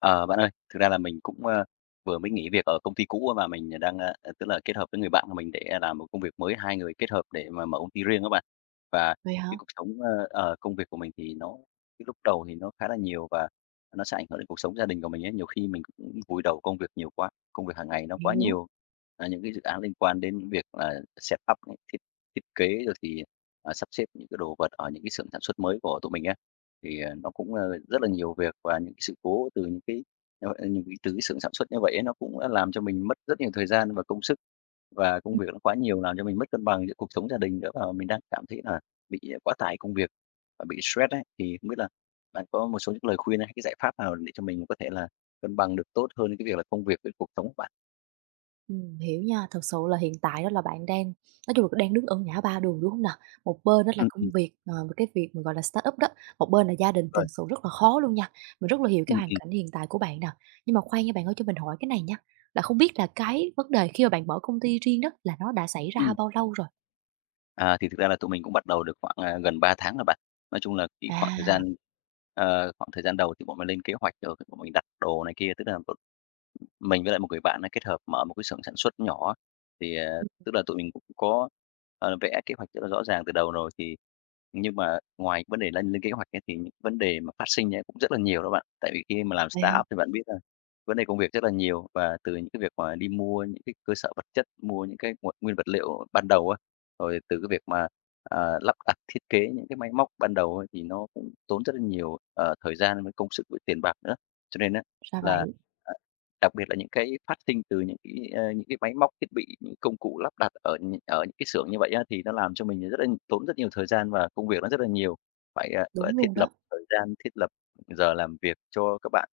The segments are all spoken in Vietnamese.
Ờ, bạn ơi, thực ra là mình cũng, ơ, vừa mới nghỉ việc ở công ty cũ, mà mình đang, ơ, ờ, tức là, kết hợp với người bạn của mình để làm một cái công việc mới, hai người kết hợp để mà mở công ty riêng á bạn. Và Vậy cái hả? cuộc sống ơ, ờ, công việc của mình thì nó cái lúc đầu thì nó khá là nhiều và nó sẽ ảnh hưởng đến cuộc sống gia đình của mình ấy. Nhiều khi mình cũng vùi đầu công việc nhiều quá, công việc hàng ngày nó quá Hiểu. nhiều. À, những cái dự án liên quan đến những việc là set up những thiết thiết kế rồi thì, à, sắp xếp những cái đồ vật ở những cái xưởng sản xuất mới của tụi mình á. Thì, à, nó cũng, a, rất là nhiều việc, và những cái sự cố từ những cái, ờ, ừ, những cái từ cái xưởng sản xuất như vậy ấy, nó cũng, a, làm cho mình mất rất nhiều thời gian và công sức. Và công Ừm. việc nó quá nhiều làm cho mình mất cân bằng giữa cuộc sống gia đình nữa, và mình đang cảm thấy là bị, à, quá tải công việc và bị stress ấy. Thì không biết là bạn có một số những lời khuyên hay cái giải pháp nào để cho mình có thể là cân bằng được tốt hơn cái việc là công việc với cuộc sống hông bạn? Ừm, hiểu nha. Thực sự là hiện tại đó, là bạn đang, nói chung là, đang đứng ở ngã ba đường, đúng hông nà? Một bên đó là Ừm, công ừm. việc, ờ, cái việc mà, gọi là, startup đó, một bên là gia đình Đúng thì rồi. thật sự rất là khó luôn nha. Mình rất là hiểu cái Ừm, hoàn ừm. cảnh hiện tại của bạn nè. Nhưng mà khoan nha, bạn ơi, cho mình hỏi cái này nha. Là không biết là cái vấn đề khi mà bạn mở công ty riêng đó là nó đã xảy ra Ừm. bao lâu rồi? À, thì thực ra là tụi mình cũng bắt đầu được khoảng, à, gần 3 tháng à bạn. Nói chung là khi khoảng thời À! gian ờ, khoảng thời gian đầu thì bọn mình lên kế hoạch rồi cái bọn mình đặt đồ này kia. Tức là một mình với lại một người bạn ấy kết hợp mở một cái xưởng sản xuất nhỏ. Thì, à, [unintelligible] tức là tụi mình cũng có, ờ, vẽ kế hoạch rất là rõ ràng từ đầu rồi, thì nhưng mà ngoài vấn đề đã lên kế hoạch ấy, thì những vấn đề mà phát sinh ấy cũng rất là nhiều đó bạn. Tại vì khi mà làm Vậy hả? startup thì bạn biết là vấn đề công việc rất là nhiều. Và từ những cái việc mà đi mua những cái cơ sở vật chất, mua những cái nguồn nguyên vật liệu ban đầu á, rồi từ cái việc mà, à, lắp đặt thiết kế những cái máy móc ban đầu á, thì nó cũng tốn rất là nhiều, ờ, thời gian, với công sức, với tiền bạc nữa. Cho nên á Ra là, vậy. ờ, đặc biệt là những cái phát sinh từ những cái, a, những cái máy móc thiết bị, những công cụ lắp đặt ở nh ở những cái xưởng như vậy á, thì nó làm cho mình rất là tốn rất nhiều thời gian và công việc nó rất là nhiều. Phải, à, gọi là, Đúng thiết luôn lập đó. thời gian, thiết lập giờ làm việc cho các bạn,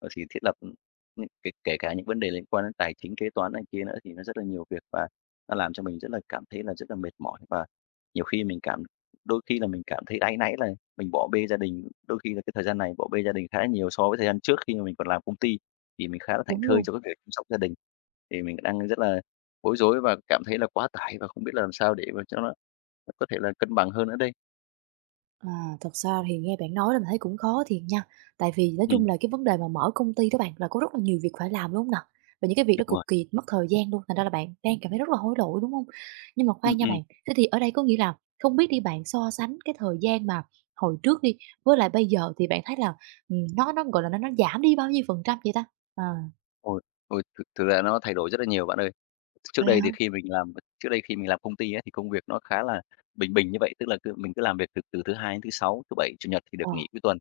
ờ, thì thiết lập, ừm, ừm, kể kể cả những vấn đề liên quan đến tài chính kế toán này kia nữa, thì nó rất là nhiều việc. Và nó làm cho mình rất là cảm thấy là rất là mệt mỏi, và nhiều khi mình cảm đôi khi là mình cảm thấy áy náy là mình bỏ bê gia đình. Đôi khi là cái thời gian này bỏ bê gia đình khá là nhiều so với thời gian trước khi mà mình còn làm công ty, thì mình khá là thảnh Đúng thơi luôn. cho cái việc chăm sóc gia đình. Thì mình đang rất là bối rối và cảm thấy là quá tải và không biết là làm sao để mà cho nó có thể là cân bằng hơn nữa đây. À, thật ra thì nghe bạn nói là mình thấy cũng khó thiệt nha. Tại vì nói chung Ừm. là cái vấn đề mà mở công ty đó bạn, là có rất là nhiều việc phải làm, đúng hông nà? Và những cái việc đó Đúng cực rồi. kỳ mất thời gian luôn, thành ra là bạn đang cảm thấy rất là hối lỗi, đúng hông? Nhưng mà Ừm, khoan nha ừm. bạn. Thế thì ở đây có nghĩa là không biết đi, bạn so sánh cái thời gian mà hồi trước đi, với lại bây giờ thì bạn thấy là, ừm, nó nó, gọi là, nó nó giảm đi bao nhiêu phần trăm vậy ta? Ờ. Ôi ôi, thực thực ra nó thay đổi rất là nhiều, bạn ơi. Tr trước Vậy đây hả? thì khi mình làm ờ, trước đây khi mình làm công ty á, thì công việc nó khá là bình bình như vậy. Tức là cứ mình cứ làm việc từ từ thứ Hai đến thứ Sáu, thứ Bảy, Chủ nhật thì được Ờ. nghỉ cuối tuần.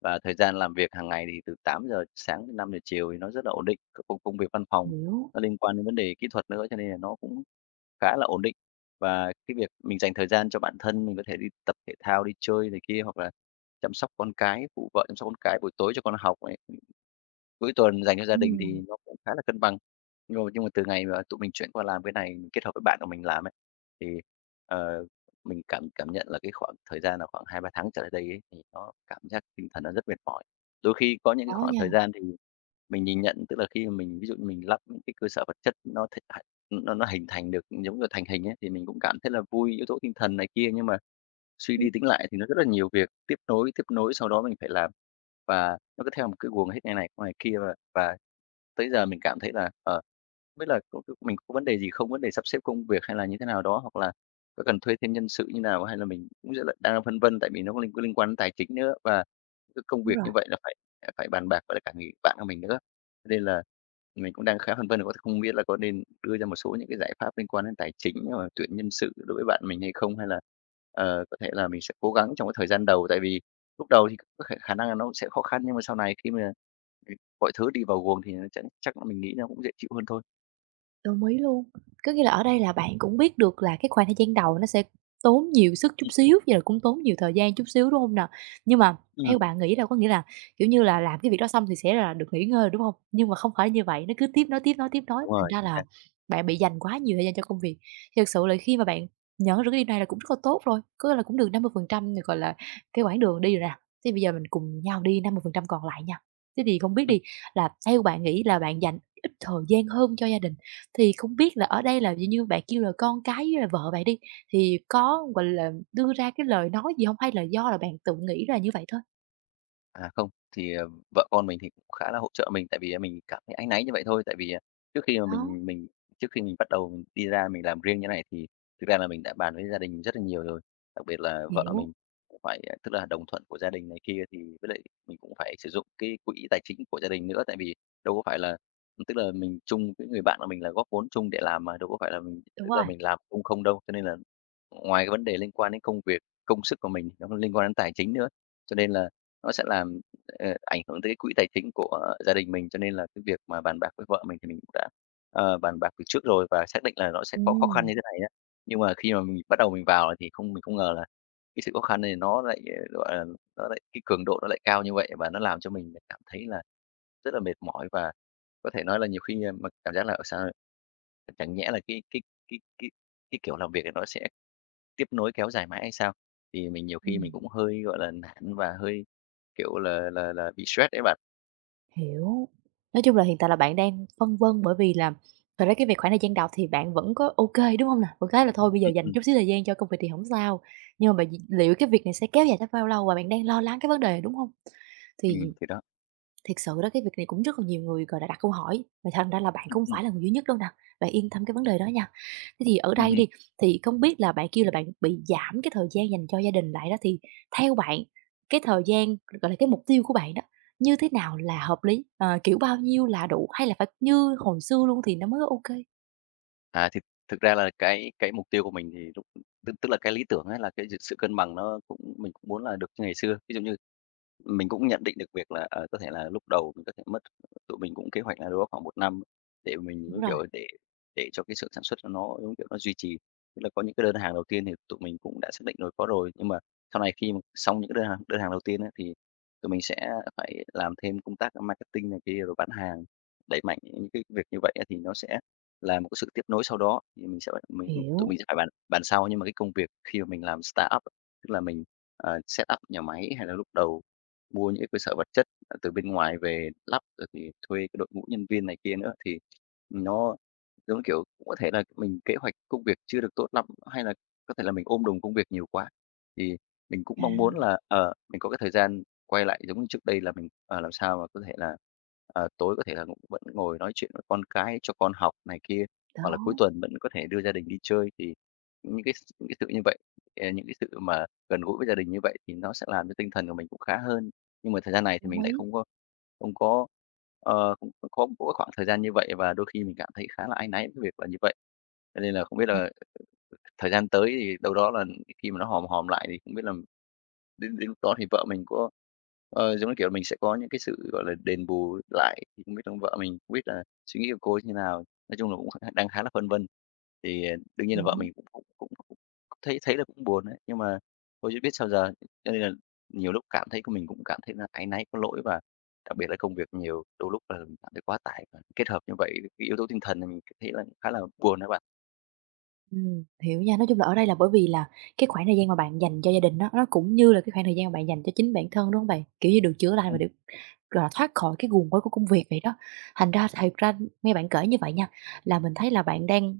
Và thời gian làm việc hàng ngày thì từ 8:00 sáng tới 5:00 chiều thì nó rất là ổn định. Công công việc văn phòng Hiểu. nó liên quan đến vấn đề kỹ thuật nữa, cho nên là nó cũng khá là ổn định. Và cái việc mình dành thời gian cho bản thân, mình có thể đi tập thể thao đi chơi này kia, hoặc là chăm sóc con cái, phụ vợ chăm sóc con cái, buổi tối cho con học này, ừm, cuối tuần dành cho gia đình Ừm. thì nó cũng khá là cân bằng. Nhưng mà nhưng mà khi mà từ ngày mà tụi mình chuyển qua làm cái này, kết hợp với bạn của mình làm ấy, thì, ờ, mình cảm cảm nhận là cái khoảng thời gian là khoảng 2-3 tháng trở lại đây ấy, thì nó cảm giác tinh thần nó rất mệt mỏi. Đôi khi có những cái Khó khoảng nha. thời gian thì, à, mình nhìn nhận, tức là khi mà mình, ví dụ như mình lắp những cái cơ sở vật chất nó thịnh h ưm, nó nó hình thành được, giống như thành hình ấy, thì mình cũng cảm thấy là vui, yếu tố tinh thần này kia. Nhưng mà suy Ừm. đi tính lại thì nó rất là nhiều việc tiếp nối, tiếp nối sau đó mình phải làm. Và nó cứ theo một cái guồng hết ngày này qua ngày kia, và và tới giờ mình cảm thấy là, ờ, hông biết là có có mình có vấn đề gì không, vấn đề sắp xếp công việc hay là như thế nào đó, hoặc là có cần thuê thêm nhân sự như nào, hay là mình cũng rất là đang phân vân, tại vì nó có liên liên quan tài chính nữa. Và cái công Đúng việc rồi. như vậy là phải, à, phải bàn bạc với lại cả người bạn của mình nữa, nên là mình cũng đang khá phân vân là [unintelligible] không biết là có nên đưa ra một số những cái giải pháp liên quan đến tài chính [unintelligible] tuyển nhân sự đối với bạn mình hay không, hay là, ờ, có thể là mình sẽ cố gắng trong cái thời gian đầu. Tại vì lúc đầu thì có khể khả năng là nó cũng sẽ khó khăn, nhưng mà sau này khi mà, ừm, mọi thứ đi vào guồng thì nó chắc chắc là mình nghĩ nó cũng dễ chịu hơn thôi. Đồng ý luôn. Có nghĩa là ở đây là bạn cũng biết được là cái khoảng thời gian đầu nó sẽ tốn nhiều sức chút Ừm. xíu, với lại cũng tốn nhiều thời gian chút xíu, đúng hông nà? Nhưng mà theo Ừm. bạn nghĩ đâu có nghĩa là, kiểu như là làm cái việc đó xong thì sẽ là được nghỉ ngơi rồi, đúng hông? Nhưng mà không phải như vậy, nó cứ tiếp nối, tiếp nối, tiếp nối. Đúng Thành rồi, ra chính là xác. bạn bị dành quá nhiều thời gian cho công việc. Thiệt sự là khi mà bạn nhận ra được cái điều này là cũng rất là tốt rồi. Có nghĩa là cũng được 50% được, gọi là, cái quãng đường đi rồi nè. Thế bây giờ mình cùng nhau đi 50% còn lại nha. Thế thì không biết Ừm. đi, là theo bạn nghĩ là bạn dành ít thời gian hơn cho gia đình, thì không biết là ở đây là, dạng như, bạn kêu là con cái với lại vợ vậy đi, thì có, gọi là, đưa ra cái lời nói gì hông? Hay là do là bạn tự nghĩ là như vậy thôi? À, không. Thì, ờ, vợ con mình thì cũng khá là hỗ trợ mình. Tại vì, a, mình cảm thấy áy náy như vậy thôi. Tại vì, à, trước khi mà Đó. mình mình trước khi mình bắt đầu mình đi ra mình làm riêng cái này, thì thực ra là mình đã bàn với gia đình rất là nhiều rồi. Đặc biệt là vợ Hiểu. mình cũng phải, à tức là đồng thuận của gia đình này kia, thì với lại mình cũng phải sử dụng cái quỹ tài chính của gia đình nữa. Tại vì đâu có phải là tức là mình chung với người bạn là mình là góp vốn chung để làm mà, đâu có phải là mình Đúng tức là rồi. mình làm công không đâu. Cho nên là ngoài cái vấn đề liên quan đến công việc, công sức của mình, nó còn liên quan đến tài chính nữa. Cho nên là nó sẽ làm, ờ, ảnh hưởng tới cái quỹ tài chính của gia đình mình. Cho nên là cái việc mà bàn bạc với vợ mình thì mình cũng đã, ờ, bàn bạc từ trước rồi, và xác định là nó sẽ có khó khăn Ừm. như thế này á. Nhưng mà khi mà mình bắt đầu mình vào thì không mình không ngờ là cái sự khó khăn này nó lại, à, gọi là, nó lại cái cường độ nó lại cao như vậy, và nó làm cho mình lại cảm thấy là rất là mệt mỏi. Và có thể nói là nhiều khi mà cảm giác là, ờ, sao chẳng nhẽ là cái cái cái cái cái kiểu làm việc là nó sẽ tiếp nối kéo dài mãi hay sao? Thì mình nhiều khi mình Ừm. cũng hơi, gọi là, nản, và hơi, kiểu, là là là bị stress ấy bạn. Hiểu, nói chung là hiện tại là bạn đang phân vân bởi vì là thật ra cái việc khoảng thời gian đó thì bạn vẫn có ô kê, đúng hông nào? Vẫn cái là thôi bây giờ Ừ, dành ừm. chút xíu thời gian cho công việc thì hổng sao, nhưng mà bạn d liệu cái việc này sẽ kéo dài tới bao lâu và bạn đang lo lắng cái vấn đề này, đúng hông? Thì Ừm, thì đó. thiệt sự đó, cái việc này cũng rất là nhiều người, gọi là, đã đặt câu hỏi, mà thành ra là bạn Ừ, cũng không ừm. phải là người duy nhất đâu nè, bạn yên tâm cái vấn đề đó nha. Thế thì ở Ừm đây hừm. đi, thì không biết là bạn kêu là bạn bị giảm cái thời gian dành cho gia đình lại đó thì theo bạn cái thời gian, gọi là, cái mục tiêu của bạn đó như thế nào là hợp lý? Ờ, kiểu bao nhiêu là đủ hay là phải như hồi xưa luôn thì nó mới có ô kê? À. Thực thực ra là cái cái mục tiêu của mình thì lúc tức tức là cái lý tưởng á là cái d sự cân bằng, nó cũng mình cũng muốn là được như ngày xưa. Ví dụ như mình cũng nhận định được việc là, ờ, có thể là lúc đầu mình có thể mất tụi mình cũng kế hoạch là đâu đó khoảng 1 năm để mình, giống Đúng rồi. kiểu, để để cho cái xưởng sản xuất cho nó, giống kiểu, nó duy trì. Tức là có những cái đơn hàng đầu tiên thì tụi mình cũng đã xác định rồi, có rồi. Nhưng mà sau này khi mà xong những cái đơn hàng đơn hàng đầu tiên á thì tụi mình sẽ phải làm thêm công tác marketing này kia rồi bán hàng, đẩy mạnh những cái việc như vậy á thì nó sẽ là một cái sự tiếp nối sau đó. Thì mình sẽ tụi mình tụi Hiểu. mình sẽ phải bàn bàn sau, nhưng mà cái công việc khi mà mình làm startup, tức là mình, à, setup nhà máy hay là lúc đầu mua những cái cơ sở vật chất, à, từ bên ngoài về lắp rồi thì thuê cái đội ngũ nhân viên này kia nữa, thì nó giống như, kiểu cũng có thể là mình kế hoạch công việc chưa được tốt lắm, hay là có thể là mình ôm đồm công việc nhiều quá. Thì mình cũng mong muốn À. là, ờ, mình có cái thời gian quay lại giống như trước đây là mình, ờ, làm sao mà có thể là, ờ, tối có thể là cũng vẫn ngồi nói chuyện với con, cái cho con học này kia, hoặc là cuối Đó. tuần vẫn có thể đưa gia đình đi chơi. Thì những cái s những cái sự như vậy ờ, những cái sự mà gần gũi với gia đình như vậy thì nó sẽ làm cho tinh thần của mình cũng khá hơn. Nhưng mà thời gian này thì Đồng mình lại ý. không có không có, ờ, không có khoảng thời gian như vậy và đôi khi mình cảm thấy khá là áy náy với việc là như vậy. Cho nên là không biết Ừm. là thời gian tới thì đâu đó là khi mà nó hòm hòm lại thì không biết là đến đến lúc đó thì vợ mình có, ờ, giống như kiểu là, mình sẽ có những cái sự, gọi là, đền bù lại thì không biết là vợ mình không biết là suy nghĩ của cô ấy như thế nào. Nói chung là cũng kh đang khá là phân vân. Thì đương nhiên là vợ Hiểu. mình cũng cũng cũng thấy thấy là cũng buồn ấy, nhưng mà thôi chứ biết sao giờ. Cho nên là nhiều lúc cảm thấy mình cũng cảm thấy là áy náy, có lỗi và đặc biệt là công việc nhiều, đôi lúc là cảm thấy quá tải và kết hợp như vậy, cái yếu tố tinh thần là mình cảm thấy là khá là buồn đó bạn. Ừm, hiểu nha. Nói chung là ở đây là, bởi vì là cái khoảng thời gian mà bạn dành cho gia đình á, nó cũng như là cái khoảng thời gian bạn dành cho chính bản thân, đúng hông bạn? Kiểu như được chữa lành và Ừm. được, gọi là, thoát khỏi cái guồng quay của công việc vậy đó. Thành ra, thiệt ra, ưm, nghe bạn kể như vậy nha, là mình thấy là bạn đang,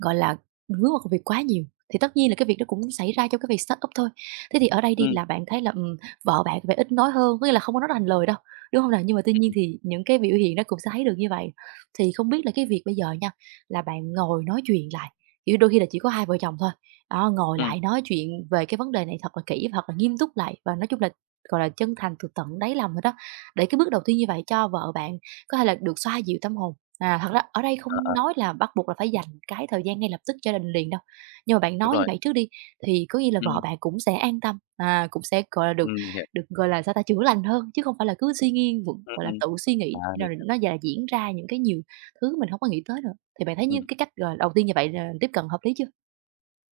gọi là, hướng vào công việc quá nhiều. Thì tất nhiên là cái việc đó cũng xảy ra cho cái việc startup thôi. Thế thì ở đây đi Ừm. là bạn thấy là, ừm, vợ bạn vẻ ít nói hơn, có nghĩa là không có nói ra thành lời đâu, đúng hông nè? Nhưng mà tuy Ừm, nhiên ừm. thì những cái biểu hiện nó cũng sẽ thấy được như vậy. Thì không biết là cái việc bây giờ nha, là bạn ngồi nói chuyện lại, kiểu như, đôi khi là chỉ có hai vợ chồng thôi, đó, ngồi Ừm. lại nói chuyện về cái vấn đề này thật là kỹ và thật là nghiêm túc lại. Và nói chung là, gọi là, chân thành từ tận đáy lòng thôi đó, để cái bước đầu tiên như vậy cho vợ bạn có thể là được xoa dịu tâm hồn. À, thật ra ở đây À, không à. nói là bắt buộc là phải dành cái thời gian ngay lập tức cho đình liền đâu. Nhưng mà bạn Đúng nói như rồi. vậy trước đi, thì có nghĩa là vợ Ừm. bạn cũng sẽ an tâm, à, cũng sẽ, gọi là, được Ừm, mình hiểu. được, gọi là, sao ta, chữa lành hơn. Chứ không phải là cứ suy nghi v Ừm, gọi là ừm. tự suy À, nghĩ mình [unintelligible] hiểu. nó [unintelligible] diễn ra những cái nhiều thứ mình hông có nghĩ tới nữa. Thì bạn thấy như Ừm. cái cách, gọi, đầu tiên như vậy là tiếp cận hợp lý chưa?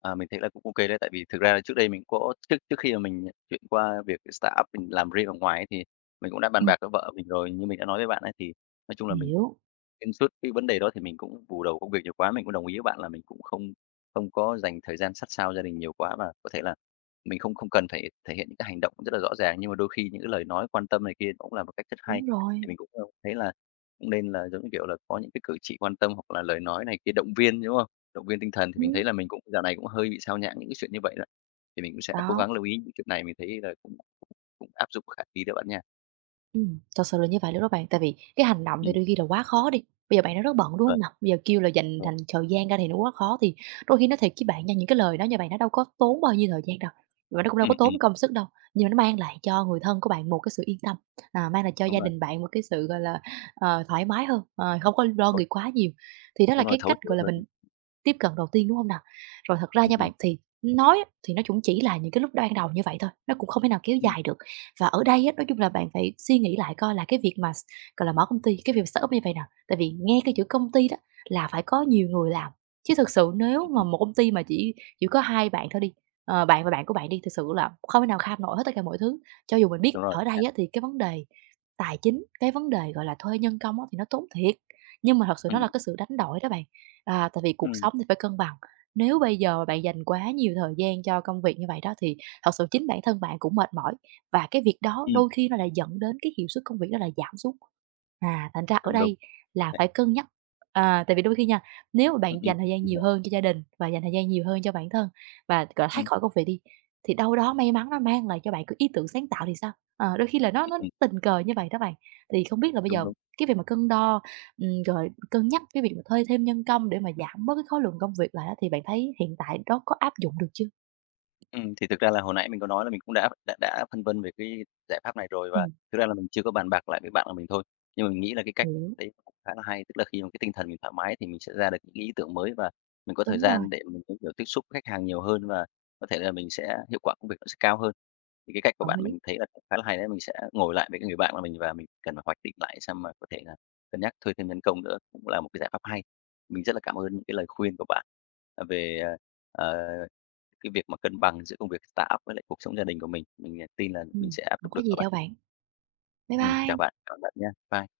À, mình thấy là cũng OK đấy. Tại vì thực ra là trước đây mình có trước trước khi mà mình chuyển qua việc startup mình làm riêng ở ngoài ấy, thì mình cũng đã bàn Ừm. bạc với vợ mình rồi. Như mình đã nói với bạn ấy, thì nói chung là mình Hiểu. xuyên suốt cái vấn đề đó thì mình cũng bù đầu công việc nhiều quá. Mình cũng đồng ý với bạn là mình cũng không không có dành thời gian sát sao gia đình nhiều quá. Và có thể là mình không không cần phải thể hiện những cái hành động rất là rõ ràng, nhưng mà đôi khi những cái lời nói quan tâm này kia cũng là một cách rất hay, Đúng thì rồi. mình cũng, ơ, thấy là cũng nên là giống như, kiểu, là có những cái cử chỉ quan tâm hoặc là lời nói này kia động viên, đúng không? Động viên tinh thần thì mình Ừm. thấy là mình cũng dạo này cũng hơi bị xao nhãng những cái chuyện như vậy đó. Thì mình cũng sẽ cố Đó. gắng lưu ý những chuyện này, mình thấy là cũng cũng áp dụng khả thi đó, bạn nha. Ừm, thật sự là như vậy luôn đó bạn. Tại vì cái hành động thì Ừm. đôi khi là quá khó đi, bây giờ bạn đang rất bận, đúng Vâng. hông nào? Bây giờ kêu là dành Vâng. thành thời gian ra thì nó quá khó, thì đôi khi nói thiệt với bạn nha, những cái lời nói như vậy nó đâu có tốn bao nhiêu thời gian đâu, và nó cũng đâu Ừm, có ừm. tốn công sức đâu. Nhưng mà nó mang lại cho người thân của bạn một cái sự yên tâm, à, mang lại cho Đúng gia rồi. đình bạn một cái sự, gọi là, ờ, thoải mái hơn, ờ, hông có lo [unintelligible] nghĩ quá nhiều. Thì đó là Đúng rồi, cái thấu cách, hiểu gọi là, mình hơn. tiếp cận đầu tiên, đúng hông nào? Rồi thật ra Ừm, nha ừm. bạn, thì nói á, thì nó cũng chỉ là những cái lúc ban đầu như vậy thôi, nó cũng không thể nào kéo Ừm. dài được. Và ở đây á, nói chung là bạn phải suy nghĩ lại coi là cái việc mà s gọi là, mở công ty, cái việc mà startup như vầy nè. Tại vì nghe cái chữ công ty đó là phải có nhiều người làm. Chứ thực sự nếu Ừm, mà ừm một công ty mà chỉ chỉ có 2 bạn thôi đi, ờ, bạn và bạn của bạn đi, thực sự là không thể nào kham nổi hết tất cả mọi thứ. Cho dù mình biết Đúng rồi ở nha. đây á, thì cái vấn đề tài chính, cái vấn đề, gọi là, thuê nhân công á, thì nó tốn thiệt. Nhưng mà thật sự nó là Ừm. cái sự đánh đổi đó bạn. À, tại vì cuộc Ừm. sống thì phải cân bằng, nếu bây giờ bạn dành quá nhiều thời gian cho công việc như vậy đó, thì thật sự chính bản thân bạn cũng mệt mỏi, và cái việc đó Ừm. đôi khi nó lại dẫn đến cái hiệu suất công việc đó là giảm xuống. À, thành ra ở Đúng đúng, đây có là thể. phải cân nhắc. À, tại vì đôi khi nha, nếu mà Ừm, bạn ừm. dành thời gian Mình nhiều hiểu. hơn cho gia đình và dành thời gian nhiều hơn cho bản thân và gọi thoát Ừm. khỏi công việc đi, thì đâu đó may mắn nó mang lại cho bạn có ý tưởng sáng tạo thì sao? Ờ, đôi khi là nó Ừm, nó ừm. tình cờ như vậy đó bạn. Thì không biết là bây Đúng, giờ đúng. cái việc mà cân đo, ừm, rồi cân nhắc cái việc mà thuê thêm nhân công để mà giảm bớt cái khối lượng công việc lại á, thì bạn thấy hiện tại nó có áp dụng được chưa? Ừm, thì thực ra là hồi nãy mình có nói là mình cũng đã đã đã phân vân về cái giải pháp này rồi, và Ừm. thực ra là mình chưa có bàn bạc lại với bạn của mình thôi. Nhưng mà mình nghĩ là cái cách Hiểu. đấy cũng khá là hay. Tức là khi mà cái tinh thần mình thoải mái thì mình sẽ ra được những ý tưởng mới, và mình có thời Đúng rồi. gian để mình có thể tiếp xúc với khách hàng nhiều hơn, và có thể là mình sẽ hiệu quả công việc nó sẽ cao hơn. Thì cái cách của Đồng bạn ý. mình thấy là khá là hay đấy, mình sẽ ngồi lại với cái người bạn mà mình và mình cần phải hoạch định lại xem là có thể là cân nhắc thuê thêm nhân công nữa, cũng là một cái giải pháp hay. Mình rất là cảm ơn những cái lời khuyên của bạn, à, về, ờ, ờ, cái việc mà cân bằng giữa công việc startup với lại cuộc sống gia đình của mình. Mình tin là mình Ừm. sẽ áp Hổng dụng được có đó gì bạn. đâu bạn. Bye Ừm, chào bye. bạn. Cảm bạn nha. Bye.